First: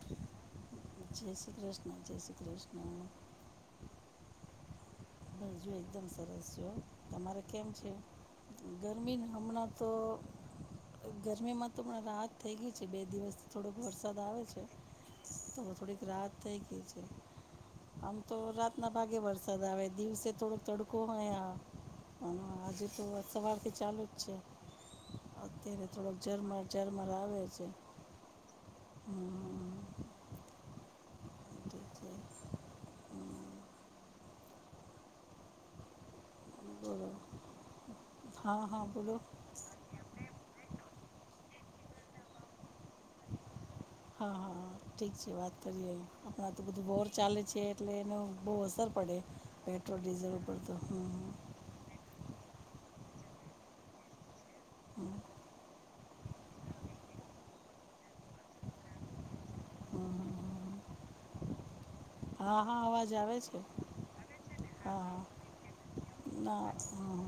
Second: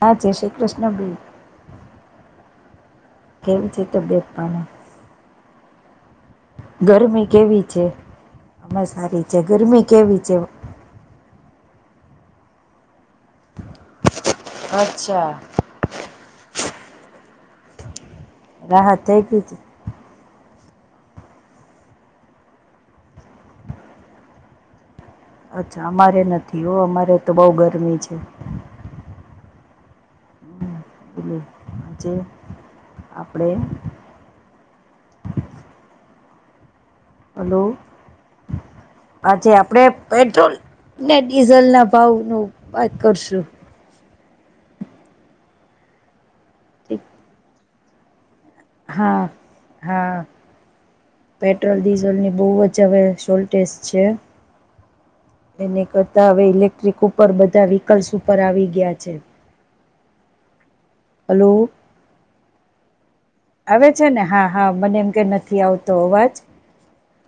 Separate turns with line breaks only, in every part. હ છે શ્રીકૃષ્ણ બ
જય શ્રી જય શ્રી કૃષ્ણ કૃષ્ણ
કેવું છે તો બેગપનું
હજએ એકદમ સરસ જો તમારે કેમ છે
અમે
ગરમી
સારી છે
હમણાં
ગરમી
તો
કેવી છે
ગરમીમાં તો પણ રાહત થઈ ગય છે બે દિવસ થોડોક વરસાદ વરસાદ આવે છે
અચ્છા
તો થોડીક રાહત થઈ ગઈ છે આમ તો રાતના
રાહત
ભાગે
થઈ ગઈ છે
વરસાદ આવે થોડો તડકો મળ અને આજે તો સવારથી ચાલુ જ છે અત્યારે
અચ્છા
થોડોક
અમારે
ઝરમર
નથી હો
ઝરમર
અમારે તો
આવે
બહ ગરમી છે
હમ, ઠીક છે.
જે આપણે
બોલો
હલો
હા હા બોલો
આછ આપડે પેટ્રોલ ને ડીઝલ ના ભાવ નું વાત કરશું
હા હા ઠીક છે વાત કરીએ આપણા તો બધું
ઠીક.
બોર ચાલે છે એટલે એનું બહુ અસર પડે
હા
પેટ્રોલ
હા
ડીઝલ ઉપર તો હ
જવે શોલ્ટટેસ છે એને કરતા હવે ઇલેક્ટ્રિક ઉપર બધા વ્હીકલ્સ ઉપર આવી ગયા છે
હમ હમ.
હલો
હા હા અવાજ આવે
આવે છે ને હા હા મને એમ કે નથી આવતો અવાજ
ના હમ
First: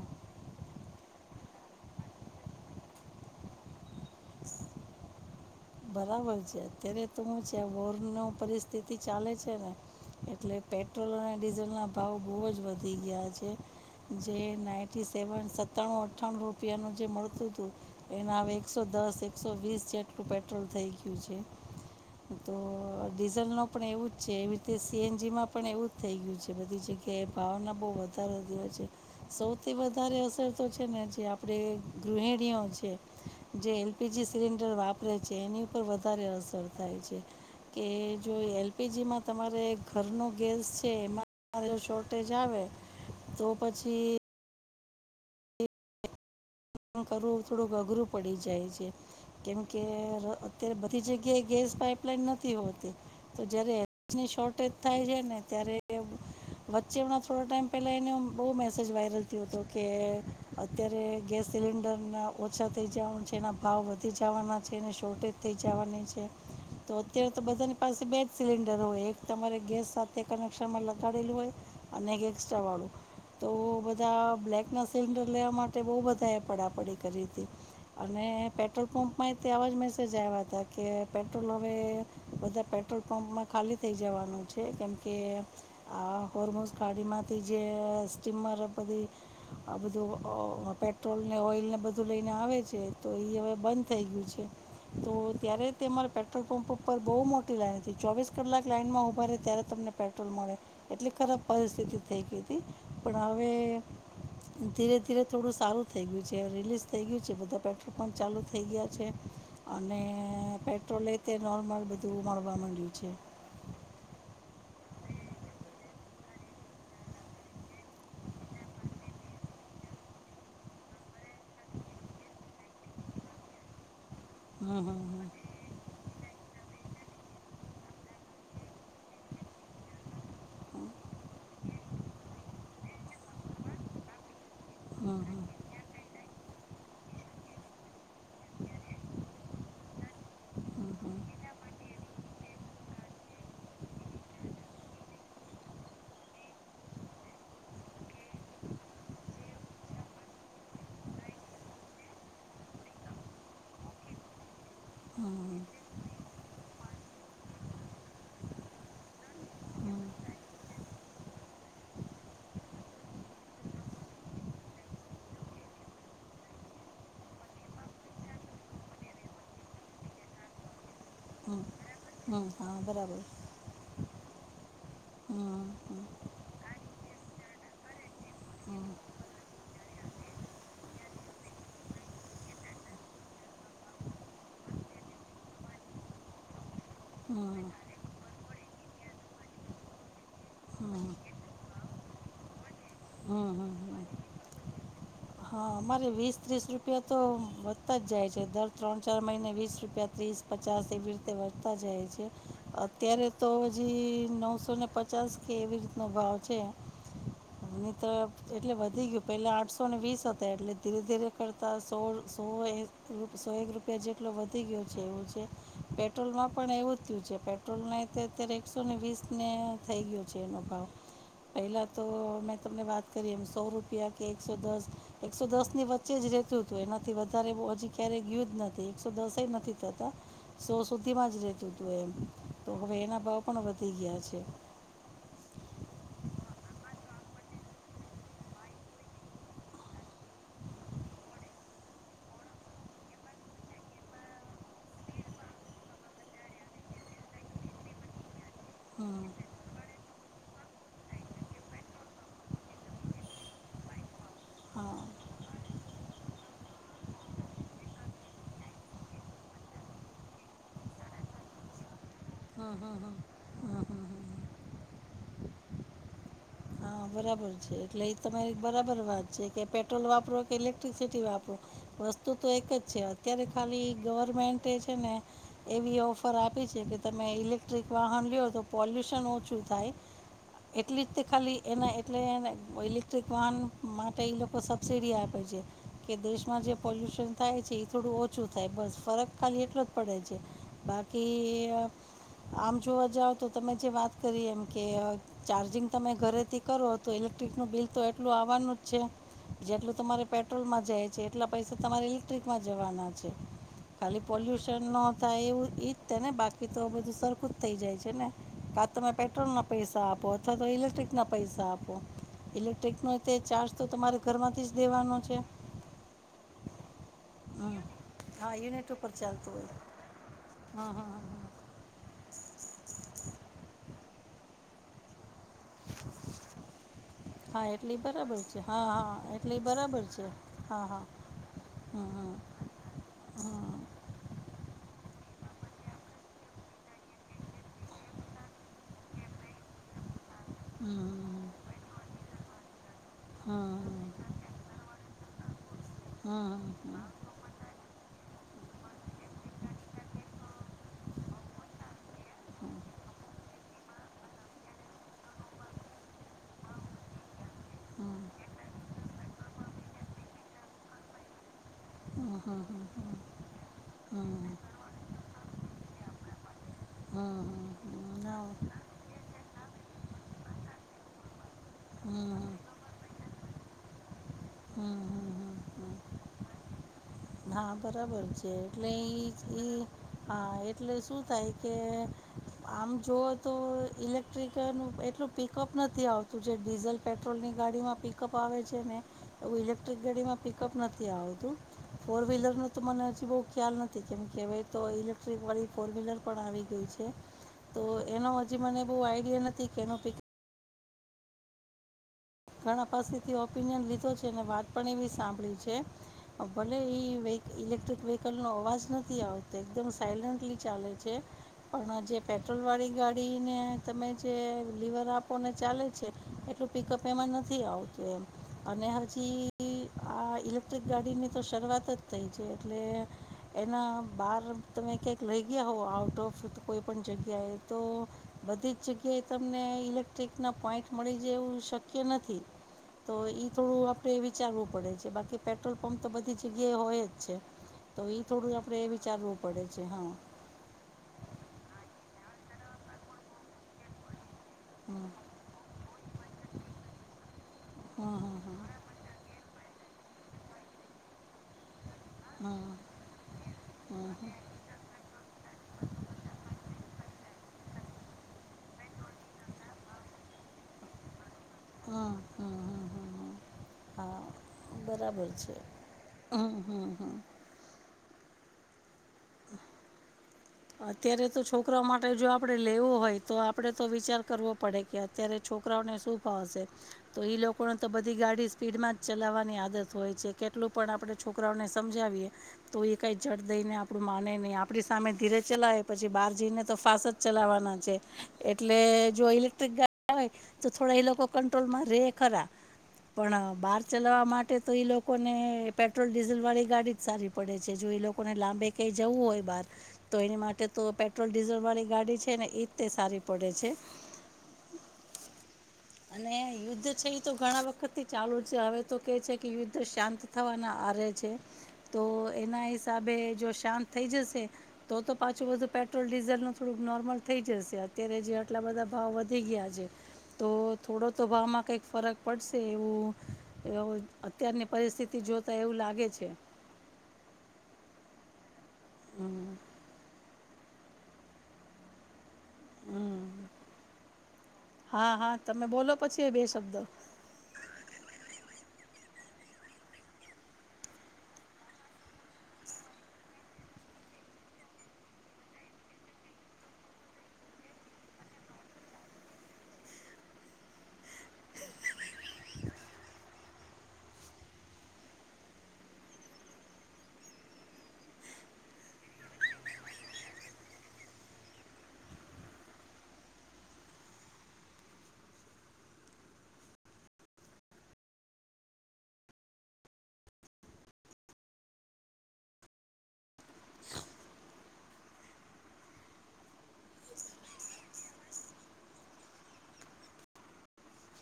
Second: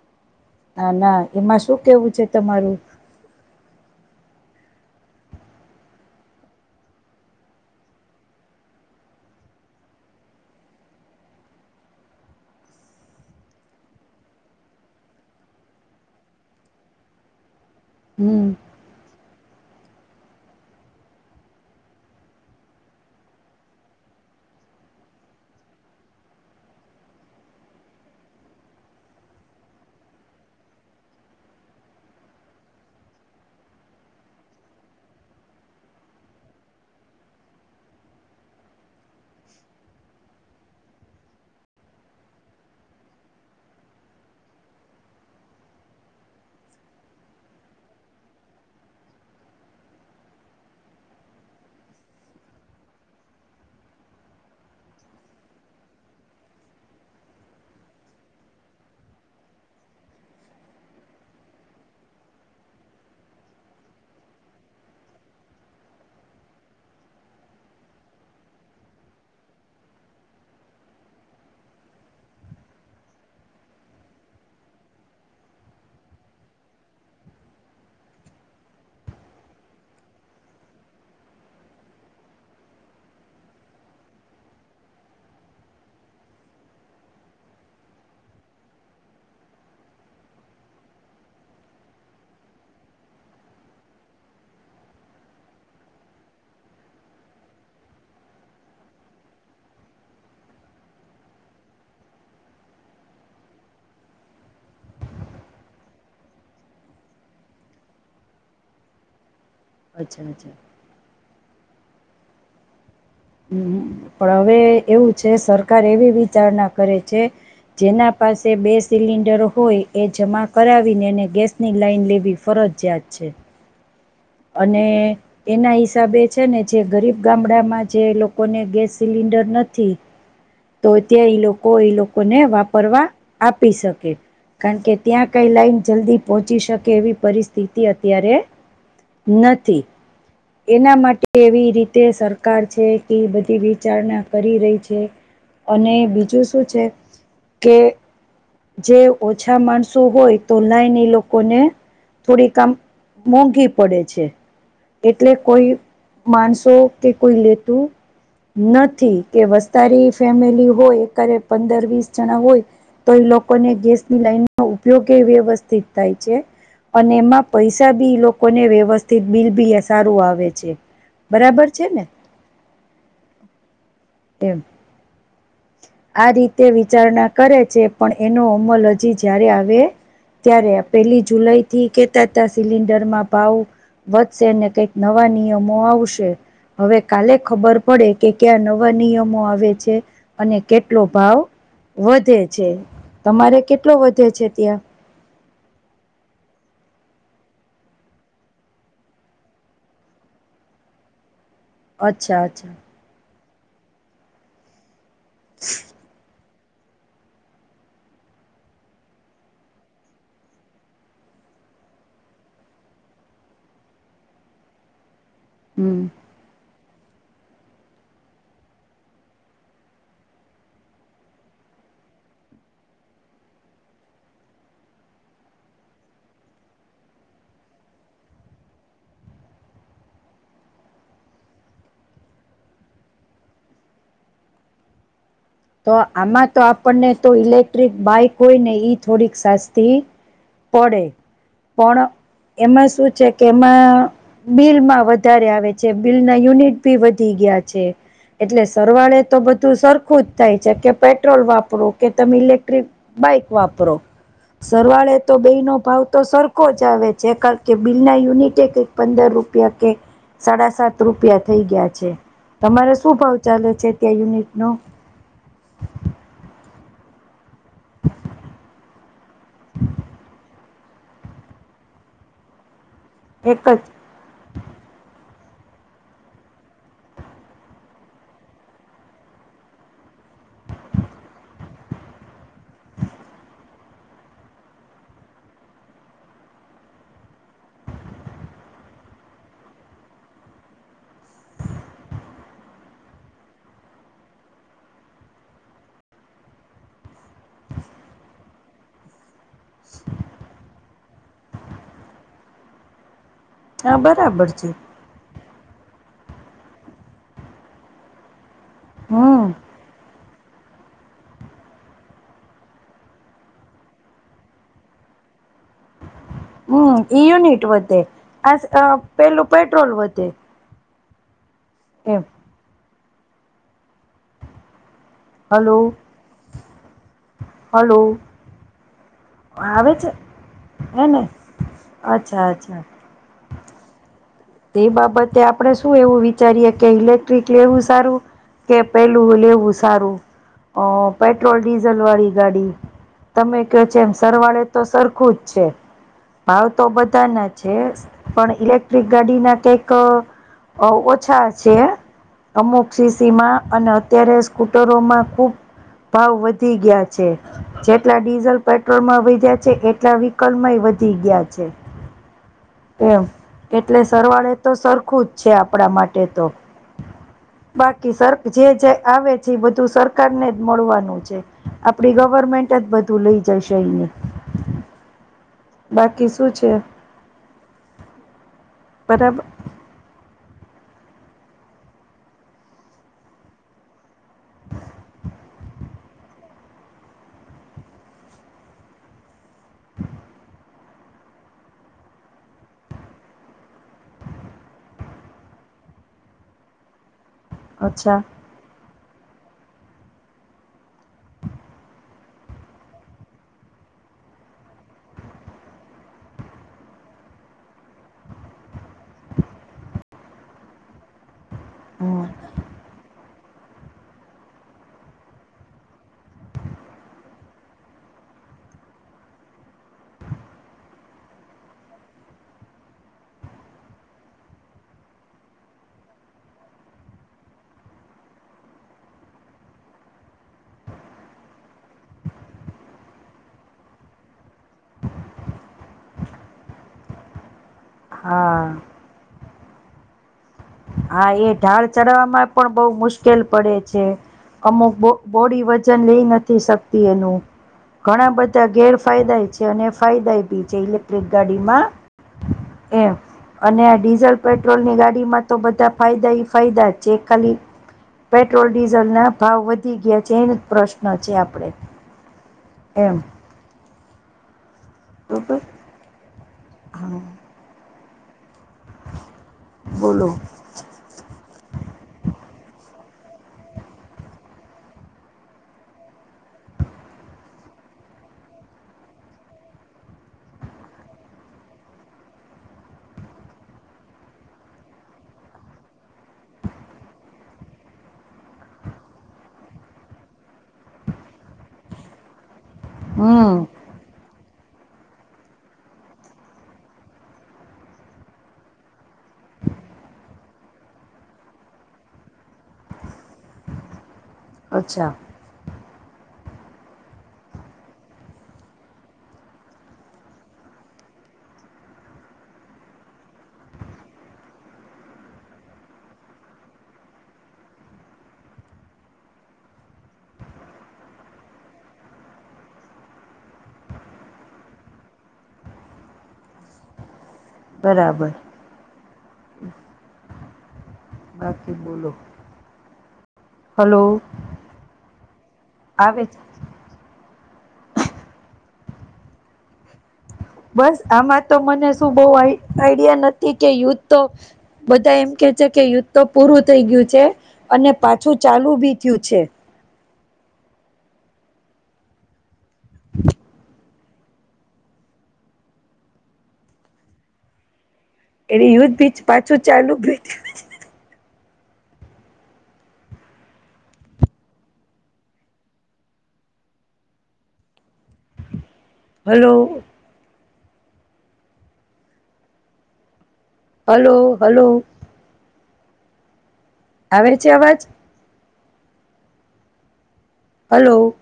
નાા ના એમાં શું કેવું છે તમારું
બરાબર છે અત્યારે તો હું છે વોર નો પરિસ્થિતિ ચાલે છે ને એટલે પેટ્રોલ અને ડીઝલ ના ભાવ બહુ જ વધી ગયા છે જે નાઇટી સેવન સત્તાણું અઠ્ઠાણું રૂપિયાનું જે મળતું હતું એના
હમ
હવે એકસો દસ એકસો વીસ જેટલું પેટ્રોલ થઈ ગયું છે તો ડીઝલ ન પણ એવું જ છે એવી રીતે સીએનજી માં પણ એવું જ થઇ ગયું છે બધી જગ્યા કે ભાવના બહુ વધારો દ હોય છે સૌથી વધારે અસર તો છે ને જે આપણે ગૃહિણીઓ છે જે એલપીજી સિલિન્ડર વાપરે છે તે એની ઉપર વધારે અસર થાય છે કે જો એલપીજીમાં તમારે ઘરનો ગેસ છે એમાં શોર્ટેજ આવે તો પછી કરવું થોડુંક અઘરું પડી જાય છે કેમ કે અત્યારે બધી જગ્યાએ ગેસ પાપલાઈન નથી હોતી તો જયારે શોર્ટેજ થાય છે ને ત્યારે વચ્ચે હમણા થોડા ટાઈમ પેલા એનો બહુ મેસેજ વાયરલ થયો હતો કે અત્યારે ગેસ સિલિન્ડરના ઓછા થઈ જવાનું છે એના ભાવ વધી જવાના છે એને શોર્ટેજ થઈ જવાની છે તો અત્યારે તો બધાની પાસે બે જ સિલિન્ડર હોય એક તમારે ગેસ સાથે કનેક્શનમાં લગાડેલું હોય અને એક એક્સ્ટ્રા વાળું તો બધા બ્લેક ના સિલિન્ડર લેવા માટે બહુ બધા એપ પડાપડી કરી હતી અને પેટ્રોલ પંપમાં તે આવા જ મેસેજ આવ્યા હતા કે પેટ્રોલ હવે બધા પેટ્રોલ પંપમાં ખાલી થઈ જવાનું છે કેમકે આ ધમુસ ગાડીમાંથી જે સ્ટીમર બધી બધુંે પેટ્રોલને ઓઇલને બધું લઈને આવે છે તો એ હવે બંધ થઈ ગયું છે તો ત્યારે તે તમારા પેટ્રોલ પંપ પર બહુ મોટી લાઈન હતી ચોવીસ કલાક લાઈન માં ઉભા ત્યારે પેટ્રોલ મળે એટલી ખરાબ પરિસ્થિતિ થઈ ગઈ હતી પણ હવે ધીરે ધીરે થોડું સારું થઈ ગયું છે રિલીઝ થઈ ગયું છે બધા પેટ્રોલ પંપ ચાલુ થઈ ગયા છે અને
અચ્છા અચ્છા
પેટ્રોલે તે નોર્મલ બધું મળવા માંડ્યું છે
હમ્મ પણ હવે એવું છે સરકાર એવી વિચારણા કરે છે જેના પાસે બે સિલિન્ડર હોય એ જમા કરાવીને એને ગેસની લાઈન લેવી ફરત ફરત જીયાત છે અને
હમ હમ
એના હિસાબે છે ને જે ગરીબ ગામડા માં જે લોકોને ગેસ સિલિન્ડર નથી તો ત્યાં ઈ લોકો ઈ લોકોને વાપરવા આપી શકે કારણ કે
હમ
ત્યાં
હમ
કઈ લાઈન જલ્દી પહોંચી શકે એવી પરિસ્થિતિ અત્યારે નથી એના માટે એવી રીતે સરકાર છે કે બધી વિચારણા કરી રહી છે અને બીજું શું છે કે જે ઓછા માણસો હોય તો લાઈની લોકોને થોડી કામ મોંઘી પડે છે એટલે
હમ
કોઈ માણસો કે કોઈ લેતું નથી કે
હમ
વસ્તારી ફેમિલી હોય કરે પંદર વીસ જણા હોય તો એ લોકોને ગેસની લાઈન ન ઉપયોગ એ વ્યવસ્થિત થાય છે અને એમાં પૈસા બી લોકો ને વ્યવસ્થિત બિલ બી સારું આવે છે બરાબર છે
હમ્મ હા બરાબર
તેમ
હમ હમ
આ રીતે તે વિચારણા કરે છે પણ એનો અમલ હજી જ્યારે આવે ત્યારે પેલી જુલાઈ થી કેતા હતા સિલિન્ડરમાં ભાવ વધશે ને કઈક નવા નિયમો આવશે હવે કાલે
હમ
ખબર પડે કે ક્યા નવા નિયમો આવે છે અને
હમ
કેટલો ભાવ વધે છે તમારે
હમ હમ
કેટલો
હમ
વધે છે ત્યાં
હા અમારે વીસ ત્રીસ રૂપિયા તો વધતા જ જાય છે દર ત્રણ ચાર મહિને વીસ રૂપિયા બીસ પચાસ એ બી જાય છે
અચ્છા અચ્છા
અત્યારે તો હજી નવસોને પચાસ કે એવી રીતનો ભાવ છે એની તો એટલે વધી ગયું પહેલા આઠસો સોને વીસ હતા એટલે ધીરે ધીરે કરતા સોળ સો સો એક રૂપિયા જેટલો વધી ગયો વ
હમ
પેટ્રોલ માં પણ એવું છે પેટ્રોલ ના અત્યારે એકસો ને વીસ ને થઈ ગયો છે એનો ભાવ પેલા તો મેં તમને વાત કરી એમ સો રૂપિયા કે એકસો દસ એકસો દસ ની વચ્ચે જ રતું હતું એનાથી વધારે હજી ક્યારે ગયું જ નથી એકસો દસ એ નથી થતા સો સુધીમાં જ રેતું હતું એમ તો હવે એના ભાવ પણ વધી ગયા છે
[inaudible] તો આમાં તો આપણને તો ઇલેક્ટ્રિક બાઈક હોય ને ઈ થોડીક સાસ્તી પડે પણ એમાં શું છે કે એમાં બિલમાં વધારે આવે છે બિલ ના યુનિટ ભી વધી ગ ગયા છે એટલે સરવાળે
હમ
તો બધું સરખું જ થાય છે કે પેટ્રોલ વાપરો કે તમે ઇલેક્ટ્રિક બાઈક વાપરો
હા
સરવાળે તો બે નો ભાવ તો સરખો જ આવે જે કાર કે બિલ ના યુનિટે કંઈક પંદર રૂપિયા કે સાડા સાત રૂપિયા થઈ ગયા છે તમારે શું ભાવ ચાલે છે ત્યાં યુનિટ નો
હા બરાબર છે એટલે એ તમારી બરાબર વાત છે કે પેટ્રોલ વાપરો કે એ ક્ટ્રિસિટી વાપરો વસ્તુ તો એક જ છે અત્યારે
એક જ
ખાલી ગવર્મેન્ટ એ છે ને એવી ઓફર આપી છે કે તમે ઇલેક્ટ્રિક વાહન લયો તો પોલ્યુશન ઓછું થાય. એટલી જ તે ખાલી એના એટલેને ઇલેક્ટ્રિક વાહન માટે એ લોકો સબસિડી આપે છે કે દેશમાં જે પોલ્યુશન થાય છે એ થોડું ઓછું થાય બસ ફરક ખાલી એટલો જ પડે છે. બાકી આમ જોવા જાવ તો તમે જે વાત કરી એમ કે ચાર્જિંગ તમે ઘરે તી કરો તો ઇલેક્ટ્રિકનું બિલ તો એટલું આવવાનું જ છે. જેટલું તમારે પેટ્રોલમાં જાય છે એટલા પૈસા તમારે ઇલેક્ટ્રિકમાં જવાના છે.
હા
ખાલી
બરાબર છે
પોલ્યુશન ન થાય એવું ઈજ થ ને બાકી તો બધું સરખું જ થઇ જાય છે ને. કા તમે
હમ
પેટ્રોલ ના પૈસા આપો અથવા તો ઇલેક્ટ્રિક ના પૈસા આપો ઇલેક્ટ્રિકનો તે ચાર્જ તો તમારે ઘરમાંથી જ દેવાનો છે.
[inaudible] હમ્મ ઈ યુનિટ
હમ
વધે
હા યુનિટ
આ
ઉપર
પેલું
ચાલતું હોય
પેટ્રોલ વધે.
હં હં હં હં
એમ. હલો.
હા એટલી
હલો
બરાબર છે હા-હા. એટલે એ બરાબર છે હા-હા
હેને
હ હ
અચ્છા અચ્છા
હા.
તે બાબતે આપડણે શું એવું વિચારીએે કે ઇલેક્ટ્રિક લેવું સારું કે પેલું લેવું સારું
હં હં હં
અ
હં
પેટ્રોલ ડીઝલ વાળી ગાડી.
હં
તમે કયો છે એમ સરવાળે તો સરખું જ છે.
હં હં હં હં હં હં હં
ભાવ તો
હં હં હં હં હં
બધા ના છે પણ ઇલેક્ટ્રિક ગાડી ના કંઈક ઓછા છે. અમુક સીસી માં અને અત્યારે સ્કૂટરોમાં ખુબ ભાવ વધી ગયા છે જેટલા ડીઝલ પેટ્રોલ માં વધ્યા છે એટલા વિહિકલમાં વધી ગયા છે એમ. એટલે સરવાળ એ તો સરખું જ છે આપડા માટે તો. બાકી સર જે જે આવે છે એ બધું સરકાર ને જ મળવાનું છે આપડી ગવ
હં હં
મેન્ટ જ બધું લઈ જશે અહીંયા.
હમ્મ.
બાકી શું છે?
હા બરાબર છે એટલે ઈંચ
બરાબર
ઈ હ એટલે શું થાય કે આમ જુઓ તો ઇલેક લીટર નુ પેટ્રોલ પી પિકઅપ નથી આવતું જે ડીઝલ પેટ્રોલની ગાડીમાં પિકઅપ આવે છે ને એઉ ઇલેક્ટ્રિક ગાડીમાં પિકઅપ નથી આવતું. ફોર વ્હીલરનો તો મને હજી બહુ ખ્યાલ નથી કેમ કે હવે તો ઇલેક્ટ્રિક વાળી ફોર વ્હીલર પણ આવી ગઈ છે. તો
અચ્છા
એનો હજી મને બહુ આઈડિયા નથી કે એનો પીક
[inaudible]
ઘણા પાસેથી ઓપિનિયન લીધો છે ને વાત પણ એમની સાંભળી છે ભલે એ વે ઇલેક્ટ્રિક વિહિકલ નો અવાજ નથી આવતો એકદમ સાયલન્ટલી ચાલે છે. પણ જે
હમ
પેટ્રોલ વાળી ગા ડીને તમે જે લીવર આપો ને ચાલે છે એટલું પિકઅપ એમાં નથી આવતું એમ અને હજી આ ઇલેક્ટ્રિક ગાડીની તો શરૂઆત જ થઈ છે એટલે એના બાર તમે ક્યાંક વઈ ગયા હો આઉટ ઓફ તો કોઈ પણ જગ્યાએ તો બધી જ જગ્યાએ તમને ઇલેક્ટ્રિકના પોઈન્ટ મળી જાય એવું શક્ય નથી. તો ઈ થોડું આપણે વિચારવું પડે છે બાકી પેટ્રોલ પંપ તો બધી જગ્યાએ હોય જ છે. તો એ થોડું
હા
આપણે વિચારવું પડે છે હા.
હા એ ઢાળ ચડવામાં પણ બહુ મુશ્કેલ પડે છે. અમુક બો
હમ
બોડી વજન લઈ નથી શકતી એનું. ઘણા
હમ
બધા ગેરફાયદાય ઈ છે અને ફાયદાય બી છે ઇલેક્ટ્રિક ગાડીમાં.
હમ હમ
એમ અને આ ડીઝલ પેટ્રોલની ગાડીમાં તો બધા ફાયદા ઈ ફાયદા જ છે એક ખાલી પેટ્રોલ ડીઝલના ભાવ વધી ગ્યા છે એને જ પ્રશ્ન છે આપડે.
હમ હમ હમ હમ હમ
એમ
હમ હા બરાબર છે
બરોબર
હમ્મ, હમ્મ, હમ્મ
હા બોલો.
અત્યારે તો છોકરાઓ માટે જો આપડે લેવું હોય તો આપડે તો વિચાર કરવો પડે કે અત્યારે છો છોકરાઓને શું ફાવશે તો ઈ લોકોને તો બધી ગાડી સ્પીડમાં જ ચલાવવાની આદત હોય છે કે એટલું પણ આપણે છોકરાઓને સમજાવીએ તો એ કાંઈ ઝટ દઈને આપણું માને નહીં આપણી સામે ધીરે ચલાવે પછી બહાર જઈને તો ફાસ જ ચલાવવાના છે, એટલે જો ઇલેક્ટ્રિક ગા હોય, તો થોડા એ લોકો કંટ્રોલમાં રે ખરા, પણ
હમ
બાર ચલાવા મા ટે તો એ લોકોને પેટ્રોલ ડીઝલવાળી ગાડી જ સારી પડે છે જો એ લોકોને લાંબે કંઈ જવું હોય બહાર તો એની માટે તો પેટ્રોલ ડીઝલવાળી ગાડી છે ને ઈ જ તે સારી પડે છે.
અચ્છા.
અને યુદ્ધ છે ઈ તો ઘણા વખત થી ચાલુ છે, હવે તો કે છે કે યુદ્ધ શાંત થવાના આરે છે, તો એના હિસાબે જો શાંત થઈ જશે તો તો પાછું બધું પેટ્રોલ ડીઝલનું થોડુંક નોર્મલ થઈ જશે અત્યારે જે આટલા બધા ભાવ વધી ગ્યા છે તો થોડો તો ભાવમાં કંઈક ફરક પડશે એવું એવું અત્યારની પરિસ્થિતિ જોતા એવું લાગે છે.
હ બરાબર.
હમ
બાકી બોલો
હમ.
હલો
હા, હા, તમે બોલો પછી
આવે
હવે બે શબ્દો.
બસ, આમાં તો મને શું બહુ આઈ આઈડિયા નથી, કે યુદ્ધ તો બધા એમ કે છે કે, યુદ્ધ તો પૂરું થઈ ગ્યું છે, અને પાછું ચાલુ બી થ્યું છે. [unintelligible] એટલે યુદ્ધ બીચ પાછું ચાલુ બીચ થ્યું હલો. Hello, hello. આવે છે અવાજ? હલો.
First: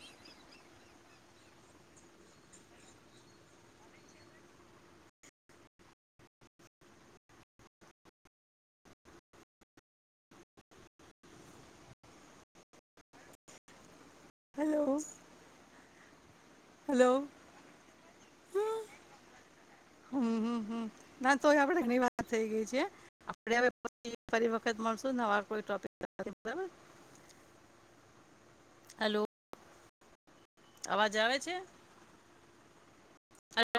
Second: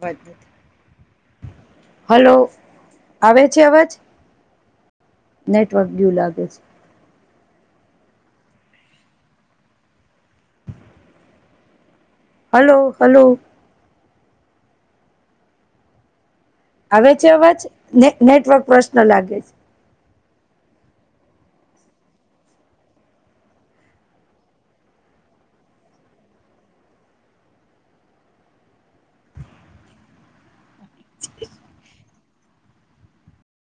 બધ હલો, આવે છે અવાજ? નેટવર્ક ગ્યુ લાગે છ. Hello, hello.
હલો.
આવે
હલો
છે અવાજ, ને નેટવર્ક પ્રશ્ન લાગે છે.
હમ હમ હમ ના, તોય આપડે ઘણી વાત થઈ ગઈ છે. આપણે હવે ફ ફરી વખત મળશું, નવા કોઈ ટોપિક સાથે, બરાબર?
[inaudible]
હલો. અવાજ આવે છે?